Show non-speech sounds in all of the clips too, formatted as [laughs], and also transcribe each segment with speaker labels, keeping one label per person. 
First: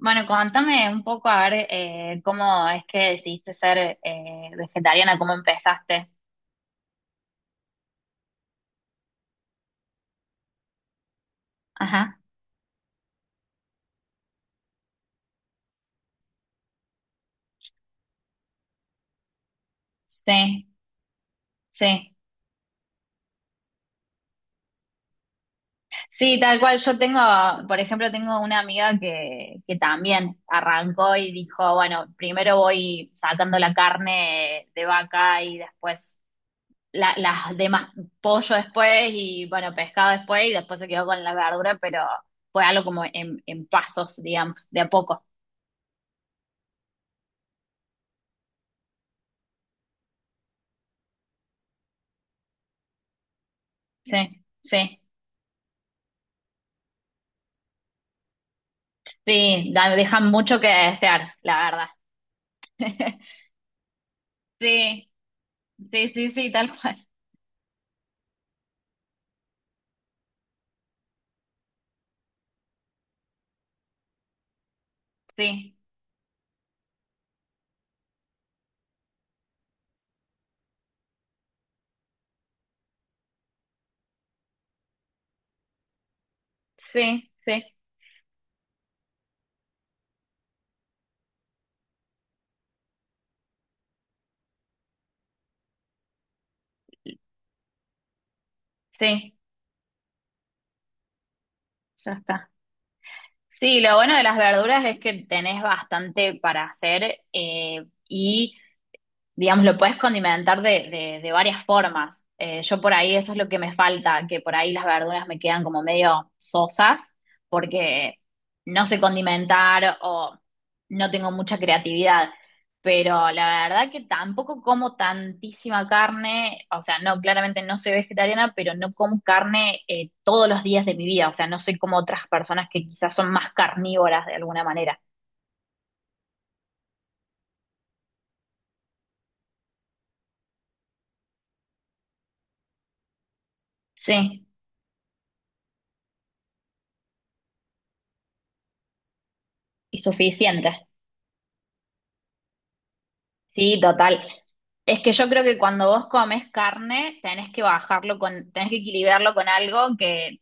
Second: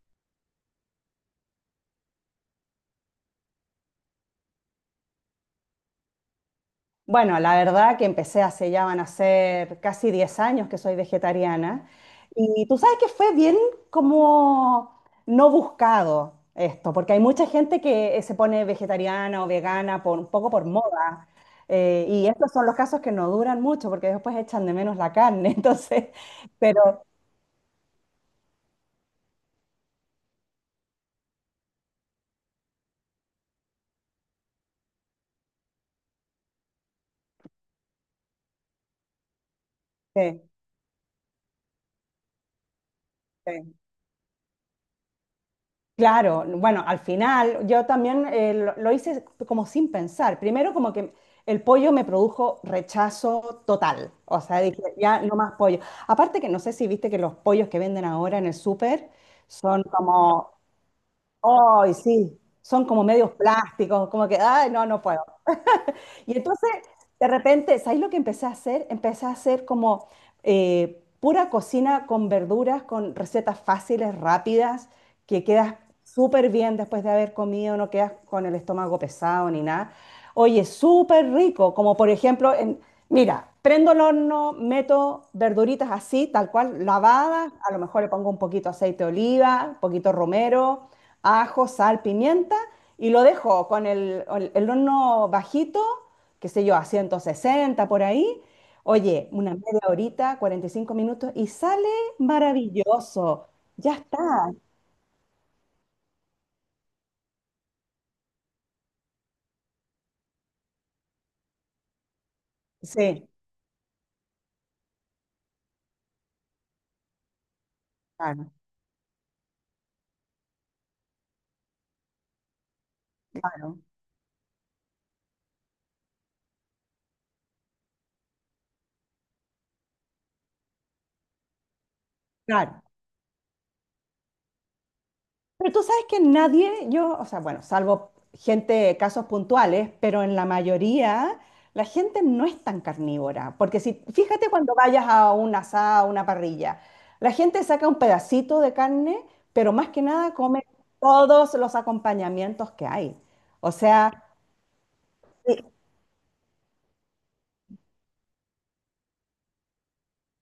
Speaker 1: Bueno, contame un poco a ver cómo es que decidiste ser vegetariana, cómo empezaste.
Speaker 2: Bueno, la verdad que empecé hace ya van a ser casi 10 años que soy vegetariana
Speaker 1: Ajá,
Speaker 2: y tú sabes que fue bien como no buscado esto, porque hay mucha gente que se pone vegetariana o vegana por, un poco
Speaker 1: sí,
Speaker 2: por moda
Speaker 1: sí.
Speaker 2: y estos son los casos que no duran mucho porque después echan de menos la carne, [laughs] entonces,
Speaker 1: Sí, tal cual. Yo
Speaker 2: pero
Speaker 1: tengo, por ejemplo, tengo una amiga que también arrancó y dijo, bueno, primero voy sacando la carne de vaca y después las demás, pollo después y bueno, pescado
Speaker 2: sí,
Speaker 1: después y después se quedó con la verdura, pero fue algo como en
Speaker 2: sí.
Speaker 1: pasos, digamos, de a poco.
Speaker 2: Claro, bueno, al final yo también lo hice como sin pensar. Primero como que el pollo me produjo rechazo total, o
Speaker 1: Sí,
Speaker 2: sea, dije,
Speaker 1: sí.
Speaker 2: ya no más pollo. Aparte que no sé si viste que los pollos que venden ahora en el súper
Speaker 1: Sí,
Speaker 2: son
Speaker 1: dejan
Speaker 2: como,
Speaker 1: mucho que desear, la verdad.
Speaker 2: ¡ay, sí! Son como
Speaker 1: [laughs]
Speaker 2: medios plásticos, como que, ¡ay, no, no
Speaker 1: Sí,
Speaker 2: puedo!
Speaker 1: sí, sí,
Speaker 2: Y
Speaker 1: sí,
Speaker 2: entonces,
Speaker 1: tal cual.
Speaker 2: de repente, ¿sabes lo que empecé a hacer? Empecé a hacer como pura cocina con verduras, con recetas fáciles, rápidas, que quedas
Speaker 1: Sí,
Speaker 2: súper bien después de haber comido, no quedas con el estómago pesado ni nada. Oye, súper rico, como por ejemplo, mira, prendo el horno, meto verduritas así, tal cual,
Speaker 1: sí,
Speaker 2: lavadas,
Speaker 1: sí,
Speaker 2: a lo mejor le pongo un poquito aceite de oliva, un poquito romero, ajo, sal, pimienta, y lo dejo con el horno bajito qué sé yo, a 160 por ahí. Oye,
Speaker 1: sí,
Speaker 2: una media horita, 45 minutos y sale
Speaker 1: ya está.
Speaker 2: maravilloso.
Speaker 1: Sí,
Speaker 2: Ya
Speaker 1: lo bueno
Speaker 2: está.
Speaker 1: de las verduras es que tenés bastante para hacer, y digamos, lo puedes condimentar de varias formas. Yo por ahí
Speaker 2: Sí,
Speaker 1: eso es lo que me falta, que por ahí las verduras me quedan como medio sosas porque
Speaker 2: claro,
Speaker 1: no sé condimentar o no tengo mucha creatividad. Pero la
Speaker 2: claro,
Speaker 1: verdad que tampoco como tantísima carne, o sea, no, claramente no soy vegetariana, pero no como carne todos los días de mi vida, o sea, no soy como otras personas
Speaker 2: claro.
Speaker 1: que quizás son más carnívoras de alguna manera.
Speaker 2: Pero tú sabes que nadie, yo, o sea, bueno, salvo gente, casos puntuales, pero en la mayoría la gente no es tan carnívora. Porque si,
Speaker 1: Sí,
Speaker 2: fíjate cuando vayas a un asado, a una parrilla, la gente saca un pedacito de carne, pero más
Speaker 1: y
Speaker 2: que nada come
Speaker 1: suficiente.
Speaker 2: todos los acompañamientos que hay. O
Speaker 1: Sí, total.
Speaker 2: sea,
Speaker 1: Es que yo creo que
Speaker 2: sí,
Speaker 1: cuando vos comes carne, tenés que bajarlo con, tenés que equilibrarlo con algo que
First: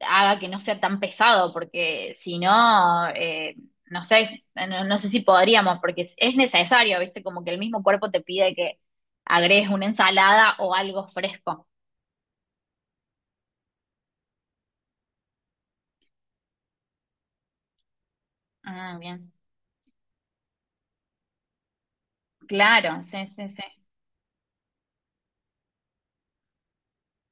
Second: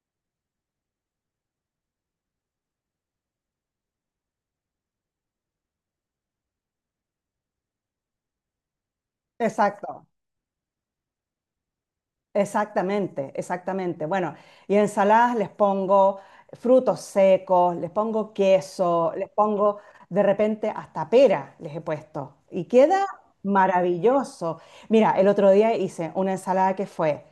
Speaker 1: haga que no sea tan pesado, porque si no, no sé, no, no sé si podríamos, porque es necesario, ¿viste? Como que el mismo cuerpo te pide que agregues una
Speaker 2: exacto,
Speaker 1: ensalada o algo fresco.
Speaker 2: exactamente, exactamente. Bueno, y ensaladas les pongo frutos secos, les pongo
Speaker 1: Ah,
Speaker 2: queso, les
Speaker 1: bien.
Speaker 2: pongo de repente hasta pera, les he puesto. Y
Speaker 1: Claro,
Speaker 2: queda
Speaker 1: sí, sí, sí.
Speaker 2: maravilloso. Mira, el otro día hice una ensalada que fue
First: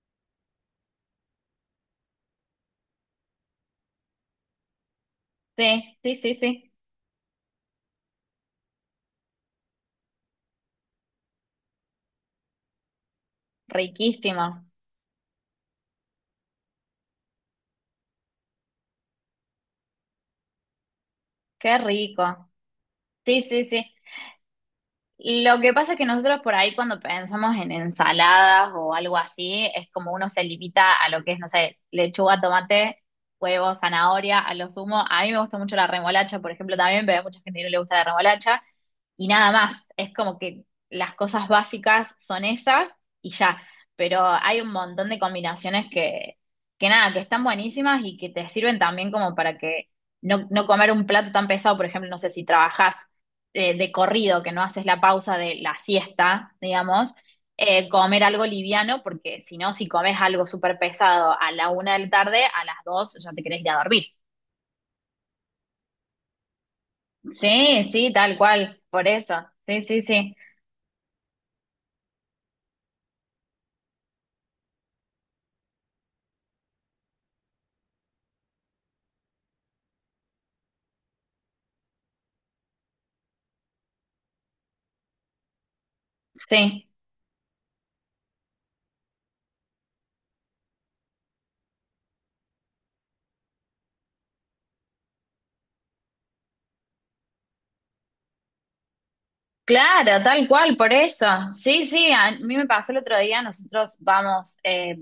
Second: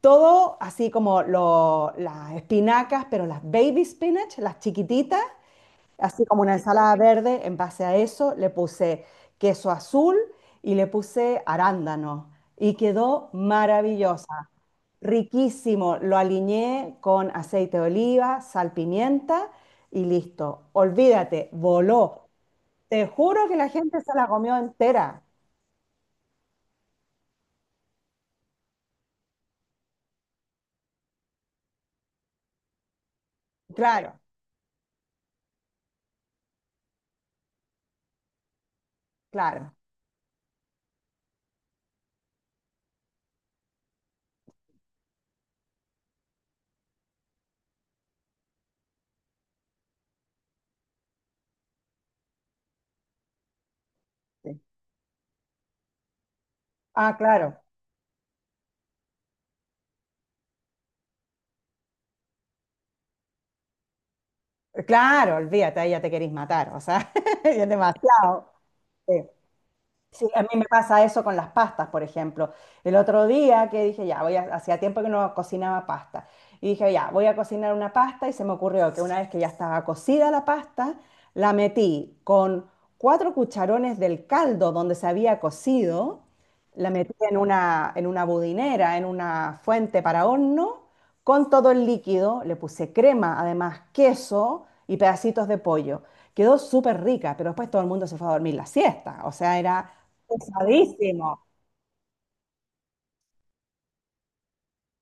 Speaker 2: todo así como las espinacas, pero las baby spinach, las chiquititas,
Speaker 1: Sí, sí,
Speaker 2: así
Speaker 1: sí,
Speaker 2: como una
Speaker 1: sí.
Speaker 2: ensalada verde, en base a eso le puse queso azul y le puse arándano y quedó
Speaker 1: Riquísimo.
Speaker 2: maravillosa, riquísimo. Lo aliñé con aceite de oliva, sal, pimienta y listo. Olvídate,
Speaker 1: Qué
Speaker 2: voló.
Speaker 1: rico.
Speaker 2: Te
Speaker 1: Sí,
Speaker 2: juro que
Speaker 1: sí,
Speaker 2: la
Speaker 1: sí.
Speaker 2: gente se la comió entera.
Speaker 1: Lo que pasa es que nosotros por ahí cuando pensamos en ensaladas o algo así, es como uno se limita a lo que es, no sé, lechuga, tomate, huevo,
Speaker 2: Claro,
Speaker 1: zanahoria, a lo sumo. A mí me gusta mucho la remolacha, por ejemplo, también, pero hay mucha gente que no le gusta la remolacha. Y nada
Speaker 2: claro.
Speaker 1: más, es como que las cosas básicas son esas y ya. Pero hay un montón de combinaciones que nada, que están buenísimas y que te sirven también como para que no comer un plato tan pesado, por ejemplo, no sé si trabajás de corrido, que
Speaker 2: Sí.
Speaker 1: no haces la pausa de la siesta, digamos,
Speaker 2: Ah, claro.
Speaker 1: comer algo liviano, porque si no, si comes algo súper pesado a la una de la tarde, a las dos ya te querés ir a dormir.
Speaker 2: Claro, olvídate, ahí ya te querís matar, o sea, [laughs] es
Speaker 1: Sí, sí, tal
Speaker 2: demasiado.
Speaker 1: cual, por
Speaker 2: Sí.
Speaker 1: eso. Sí, sí,
Speaker 2: Sí,
Speaker 1: sí.
Speaker 2: a mí me pasa eso con las pastas, por ejemplo. El otro día que dije, ya, voy a, hacía tiempo que no cocinaba pasta. Y dije, ya, voy a cocinar una pasta y se me ocurrió que una vez que ya estaba cocida la pasta, la metí con cuatro cucharones del caldo donde se había cocido,
Speaker 1: Sí.
Speaker 2: la metí en una budinera, en una fuente para horno, con todo el líquido, le puse crema, además queso y pedacitos de pollo. Quedó súper rica, pero después todo el mundo se fue a dormir la siesta. O sea, era
Speaker 1: Claro, tal cual, por eso.
Speaker 2: pesadísimo,
Speaker 1: Sí, sí, a mí me pasó el otro día, nosotros vamos,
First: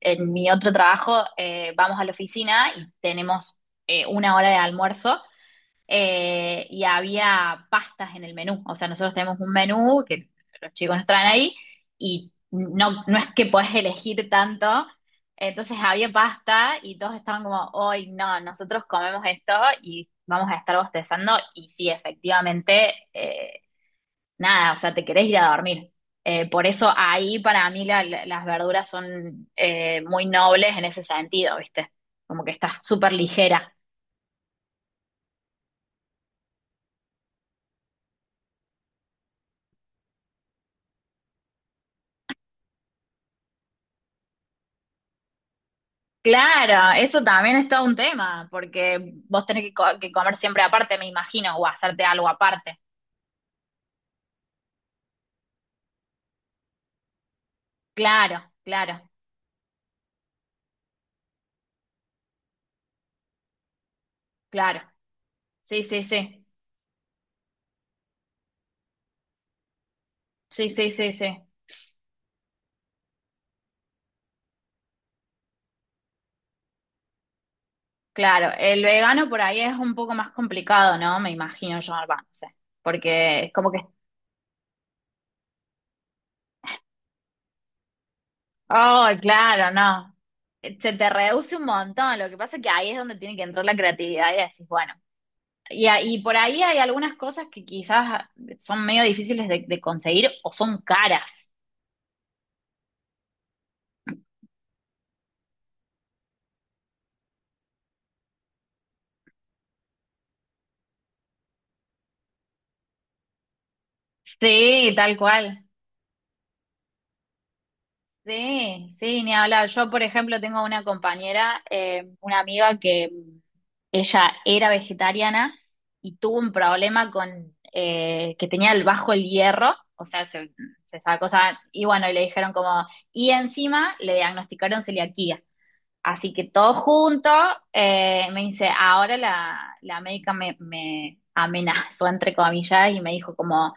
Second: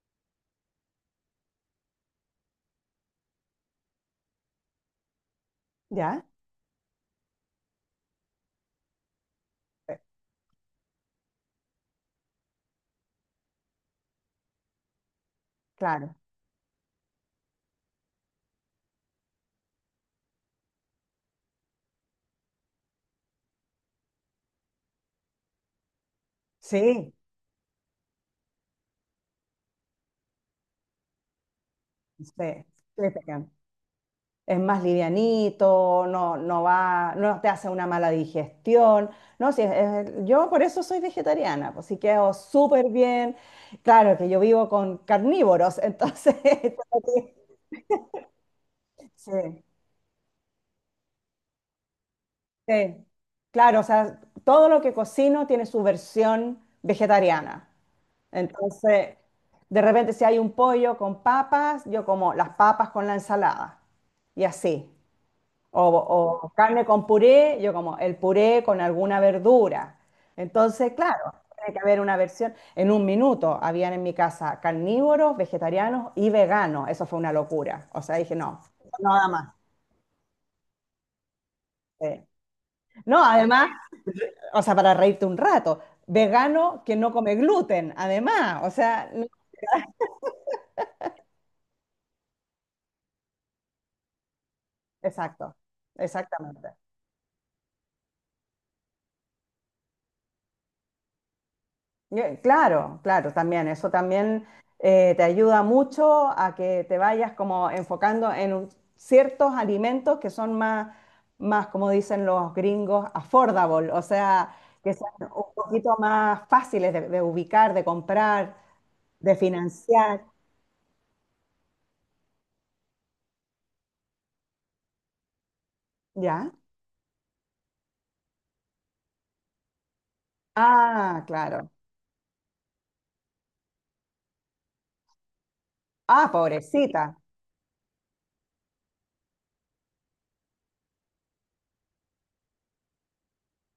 Speaker 1: en mi otro trabajo, vamos a la oficina y tenemos una hora de almuerzo,
Speaker 2: ¿ya?
Speaker 1: y había pastas en el menú. O sea, nosotros tenemos un
Speaker 2: Eh,
Speaker 1: menú que los chicos nos traen ahí y no, no es que podés elegir tanto. Entonces había
Speaker 2: claro,
Speaker 1: pasta y todos estaban como, hoy no, nosotros comemos esto y vamos a estar bostezando. Y sí, efectivamente, nada, o sea, te querés ir a dormir. Por eso
Speaker 2: sí,
Speaker 1: ahí para mí las verduras son muy nobles en ese sentido, ¿viste?
Speaker 2: sí, sí,
Speaker 1: Como que estás
Speaker 2: te
Speaker 1: súper ligera.
Speaker 2: es más livianito, no, no va, no te hace una mala digestión. No, sí, yo por eso soy vegetariana, pues sí quedo súper bien. Claro que yo vivo con carnívoros, [laughs] entonces,
Speaker 1: Claro,
Speaker 2: tengo
Speaker 1: eso
Speaker 2: que-
Speaker 1: también es todo un tema, porque
Speaker 2: sí,
Speaker 1: vos tenés que, que comer siempre aparte, me imagino, o hacerte algo aparte.
Speaker 2: sí. Claro, o sea, todo lo que cocino tiene su versión vegetariana.
Speaker 1: Claro, claro,
Speaker 2: Entonces, de repente si hay un pollo con papas, yo como las papas con la ensalada y
Speaker 1: claro.
Speaker 2: así.
Speaker 1: Sí,
Speaker 2: O,
Speaker 1: sí, sí.
Speaker 2: o carne con puré, yo como el puré con alguna verdura.
Speaker 1: Sí, sí,
Speaker 2: Entonces,
Speaker 1: sí, sí.
Speaker 2: claro, tiene que haber una versión. En un minuto habían en mi casa carnívoros, vegetarianos y veganos. Eso fue una locura. O sea, dije,
Speaker 1: Claro,
Speaker 2: no,
Speaker 1: el vegano
Speaker 2: nada
Speaker 1: por
Speaker 2: más.
Speaker 1: ahí es un poco más complicado, ¿no? Me imagino yo,
Speaker 2: Sí.
Speaker 1: va, no sé.
Speaker 2: No,
Speaker 1: Porque es
Speaker 2: además,
Speaker 1: como que,
Speaker 2: o sea, para reírte un rato, vegano que no come gluten, además. O
Speaker 1: oh,
Speaker 2: sea,
Speaker 1: claro, no. Se te reduce un montón. Lo que pasa es que ahí es donde tiene que entrar la creatividad y decís, bueno.
Speaker 2: exacto,
Speaker 1: Y, y por ahí
Speaker 2: exactamente.
Speaker 1: hay algunas cosas que quizás son medio difíciles de conseguir o son caras.
Speaker 2: Claro, claro, también. Eso también te ayuda mucho a que te vayas como enfocando en ciertos alimentos que son más, más, como dicen los gringos, affordable, o sea,
Speaker 1: Sí,
Speaker 2: que sean
Speaker 1: tal
Speaker 2: un
Speaker 1: cual.
Speaker 2: poquito más fáciles de ubicar, de comprar,
Speaker 1: Sí, sí, ni
Speaker 2: de
Speaker 1: hablar. Yo, por
Speaker 2: financiar,
Speaker 1: ejemplo, tengo una compañera, una amiga que ella era vegetariana y tuvo un
Speaker 2: ¿ya?
Speaker 1: problema con que tenía el bajo el hierro, o sea, se
Speaker 2: Ah,
Speaker 1: sacó, o sea,
Speaker 2: claro.
Speaker 1: y bueno, y le dijeron como, y encima le diagnosticaron celiaquía.
Speaker 2: Ah,
Speaker 1: Así que todo
Speaker 2: pobrecita,
Speaker 1: junto, me dice, ahora la médica me amenazó, entre comillas, y me dijo como,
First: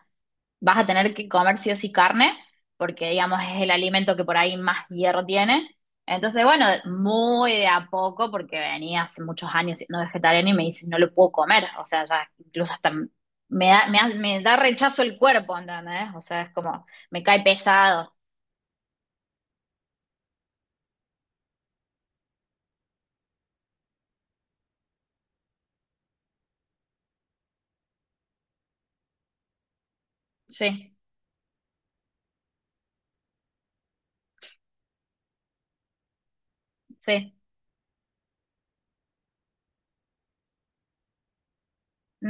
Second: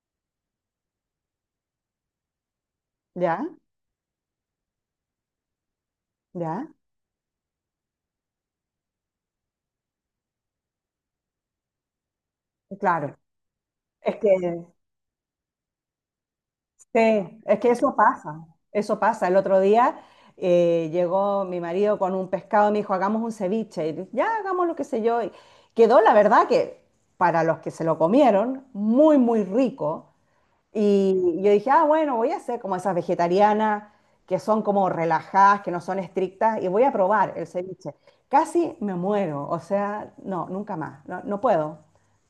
Speaker 1: vas a tener que comer sí o sí carne, porque digamos
Speaker 2: ¿ya?
Speaker 1: es el alimento que por ahí más hierro tiene. Entonces, bueno,
Speaker 2: ¿Ya?
Speaker 1: muy de a poco, porque venía hace muchos años siendo vegetariana y me dice, no lo puedo comer, o sea, ya incluso hasta
Speaker 2: Claro.
Speaker 1: me da,
Speaker 2: Es que
Speaker 1: me da rechazo el cuerpo, ¿entendés? O sea, es como, me cae
Speaker 2: Sí, es que eso
Speaker 1: pesado,
Speaker 2: pasa, eso pasa. El otro día llegó mi marido con un pescado y me dijo, hagamos un ceviche. Y dije, ya, hagamos lo que sé yo. Y quedó, la verdad, que para los que se lo comieron, muy, muy rico.
Speaker 1: sí,
Speaker 2: Y yo dije, ah, bueno, voy a hacer como esas vegetarianas que son como relajadas, que no son estrictas, y voy a
Speaker 1: sí.
Speaker 2: probar el ceviche. Casi me muero, o sea, no, nunca más, no, no puedo,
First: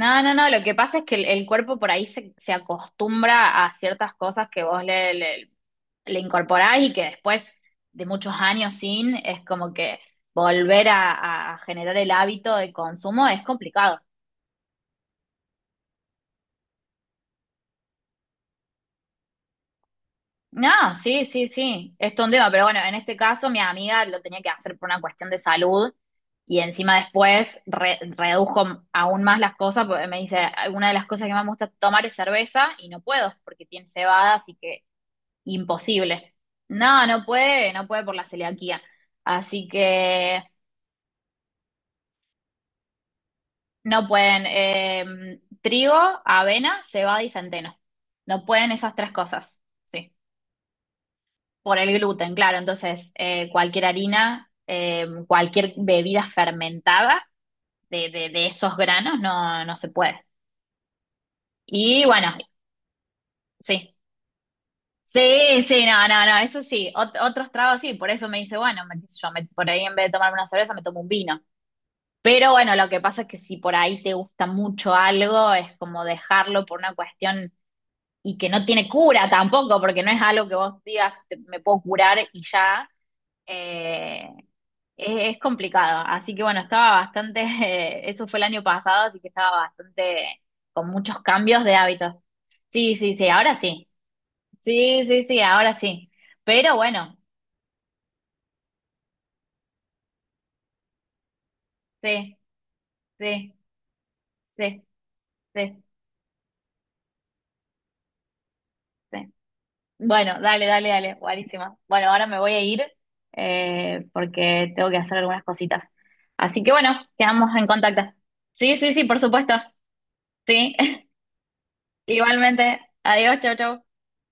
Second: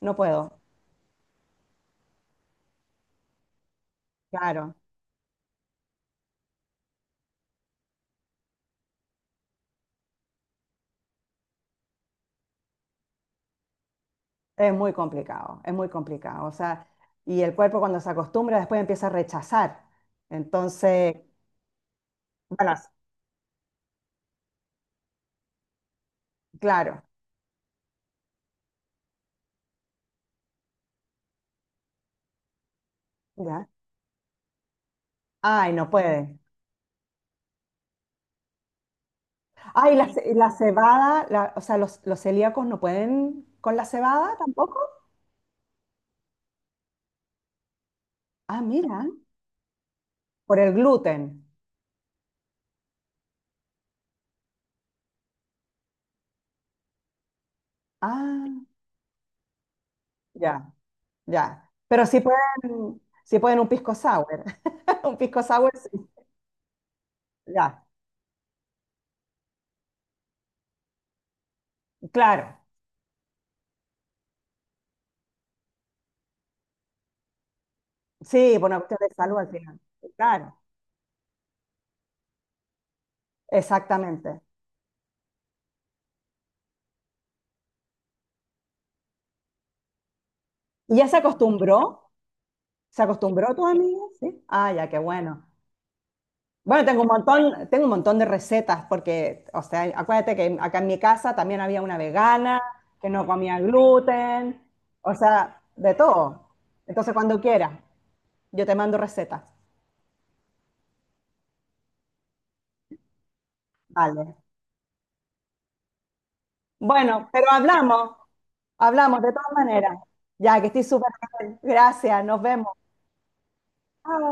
Speaker 2: no
Speaker 1: no, no,
Speaker 2: puedo,
Speaker 1: lo que pasa es que el cuerpo por ahí se acostumbra a ciertas cosas que
Speaker 2: claro.
Speaker 1: vos le incorporás y que después de muchos años sin, es como que volver a generar el hábito de consumo es complicado.
Speaker 2: Es muy complicado, es muy complicado. O sea, y el cuerpo cuando se acostumbra después empieza a rechazar.
Speaker 1: No,
Speaker 2: Entonces,
Speaker 1: sí, sí, sí, es todo un tema, pero
Speaker 2: bueno,
Speaker 1: bueno, en este caso mi amiga lo tenía que hacer por una cuestión de salud y encima
Speaker 2: claro,
Speaker 1: después redujo aún más las cosas porque me dice, una de las cosas que más me gusta tomar es cerveza y no puedo porque
Speaker 2: ya.
Speaker 1: tiene cebada, así que
Speaker 2: Ay, no
Speaker 1: imposible.
Speaker 2: puede.
Speaker 1: No, no puede, no puede por la celiaquía. Así
Speaker 2: Ay,
Speaker 1: que
Speaker 2: la cebada, o sea, los celíacos no pueden con la
Speaker 1: no
Speaker 2: cebada
Speaker 1: pueden
Speaker 2: tampoco.
Speaker 1: trigo, avena, cebada y centeno. No
Speaker 2: Ah,
Speaker 1: pueden esas
Speaker 2: mira,
Speaker 1: tres cosas. Sí.
Speaker 2: por el gluten.
Speaker 1: Por el gluten, claro. Entonces, cualquier harina, cualquier bebida fermentada de
Speaker 2: Ah,
Speaker 1: esos granos no, no se puede.
Speaker 2: ya, ya.
Speaker 1: Y
Speaker 2: Pero
Speaker 1: bueno,
Speaker 2: sí pueden un pisco
Speaker 1: sí.
Speaker 2: sour. [laughs] Un pisco
Speaker 1: Sí,
Speaker 2: sour,
Speaker 1: sí, no,
Speaker 2: sí.
Speaker 1: no, no, eso sí. Otros tragos
Speaker 2: Ya,
Speaker 1: sí, por eso me dice, bueno, me, qué sé yo, por ahí en vez de tomarme una cerveza me tomo un vino. Pero
Speaker 2: claro.
Speaker 1: bueno, lo que pasa es que si por ahí te gusta mucho algo, es como dejarlo por una cuestión y que
Speaker 2: Sí,
Speaker 1: no
Speaker 2: por una
Speaker 1: tiene
Speaker 2: cuestión de
Speaker 1: cura
Speaker 2: salud al
Speaker 1: tampoco,
Speaker 2: final.
Speaker 1: porque no es algo que
Speaker 2: Claro,
Speaker 1: vos digas, me puedo curar y ya. eh,
Speaker 2: exactamente.
Speaker 1: es complicado. Así que bueno, estaba bastante, [laughs] eso fue el año pasado, así que estaba bastante con
Speaker 2: ¿Y ya se
Speaker 1: muchos cambios de
Speaker 2: acostumbró?
Speaker 1: hábitos. Sí,
Speaker 2: ¿Se
Speaker 1: sí, sí, ahora
Speaker 2: acostumbró tu
Speaker 1: sí.
Speaker 2: amiga? Sí. Ah, ya, qué
Speaker 1: Sí, sí, sí,
Speaker 2: bueno.
Speaker 1: ahora sí. Pero
Speaker 2: Bueno,
Speaker 1: bueno,
Speaker 2: tengo un montón de recetas porque, o sea, acuérdate que acá en mi casa también había una
Speaker 1: sí,
Speaker 2: vegana que no
Speaker 1: sí,
Speaker 2: comía gluten,
Speaker 1: sí,
Speaker 2: o sea,
Speaker 1: sí,
Speaker 2: de todo. Entonces, cuando quieras, yo te mando
Speaker 1: sí.
Speaker 2: recetas.
Speaker 1: Bueno, dale, dale, dale, buenísima. Bueno, ahora me voy a ir
Speaker 2: Vale.
Speaker 1: porque tengo que hacer algunas cositas. Así que bueno,
Speaker 2: Bueno, pero
Speaker 1: quedamos en contacto.
Speaker 2: hablamos,
Speaker 1: Sí, sí, sí, por
Speaker 2: hablamos de todas
Speaker 1: supuesto.
Speaker 2: maneras. Ya, que
Speaker 1: Sí,
Speaker 2: estoy súper bien.
Speaker 1: [laughs]
Speaker 2: Gracias, nos vemos.
Speaker 1: igualmente. Adiós, chau, chau.
Speaker 2: Chao.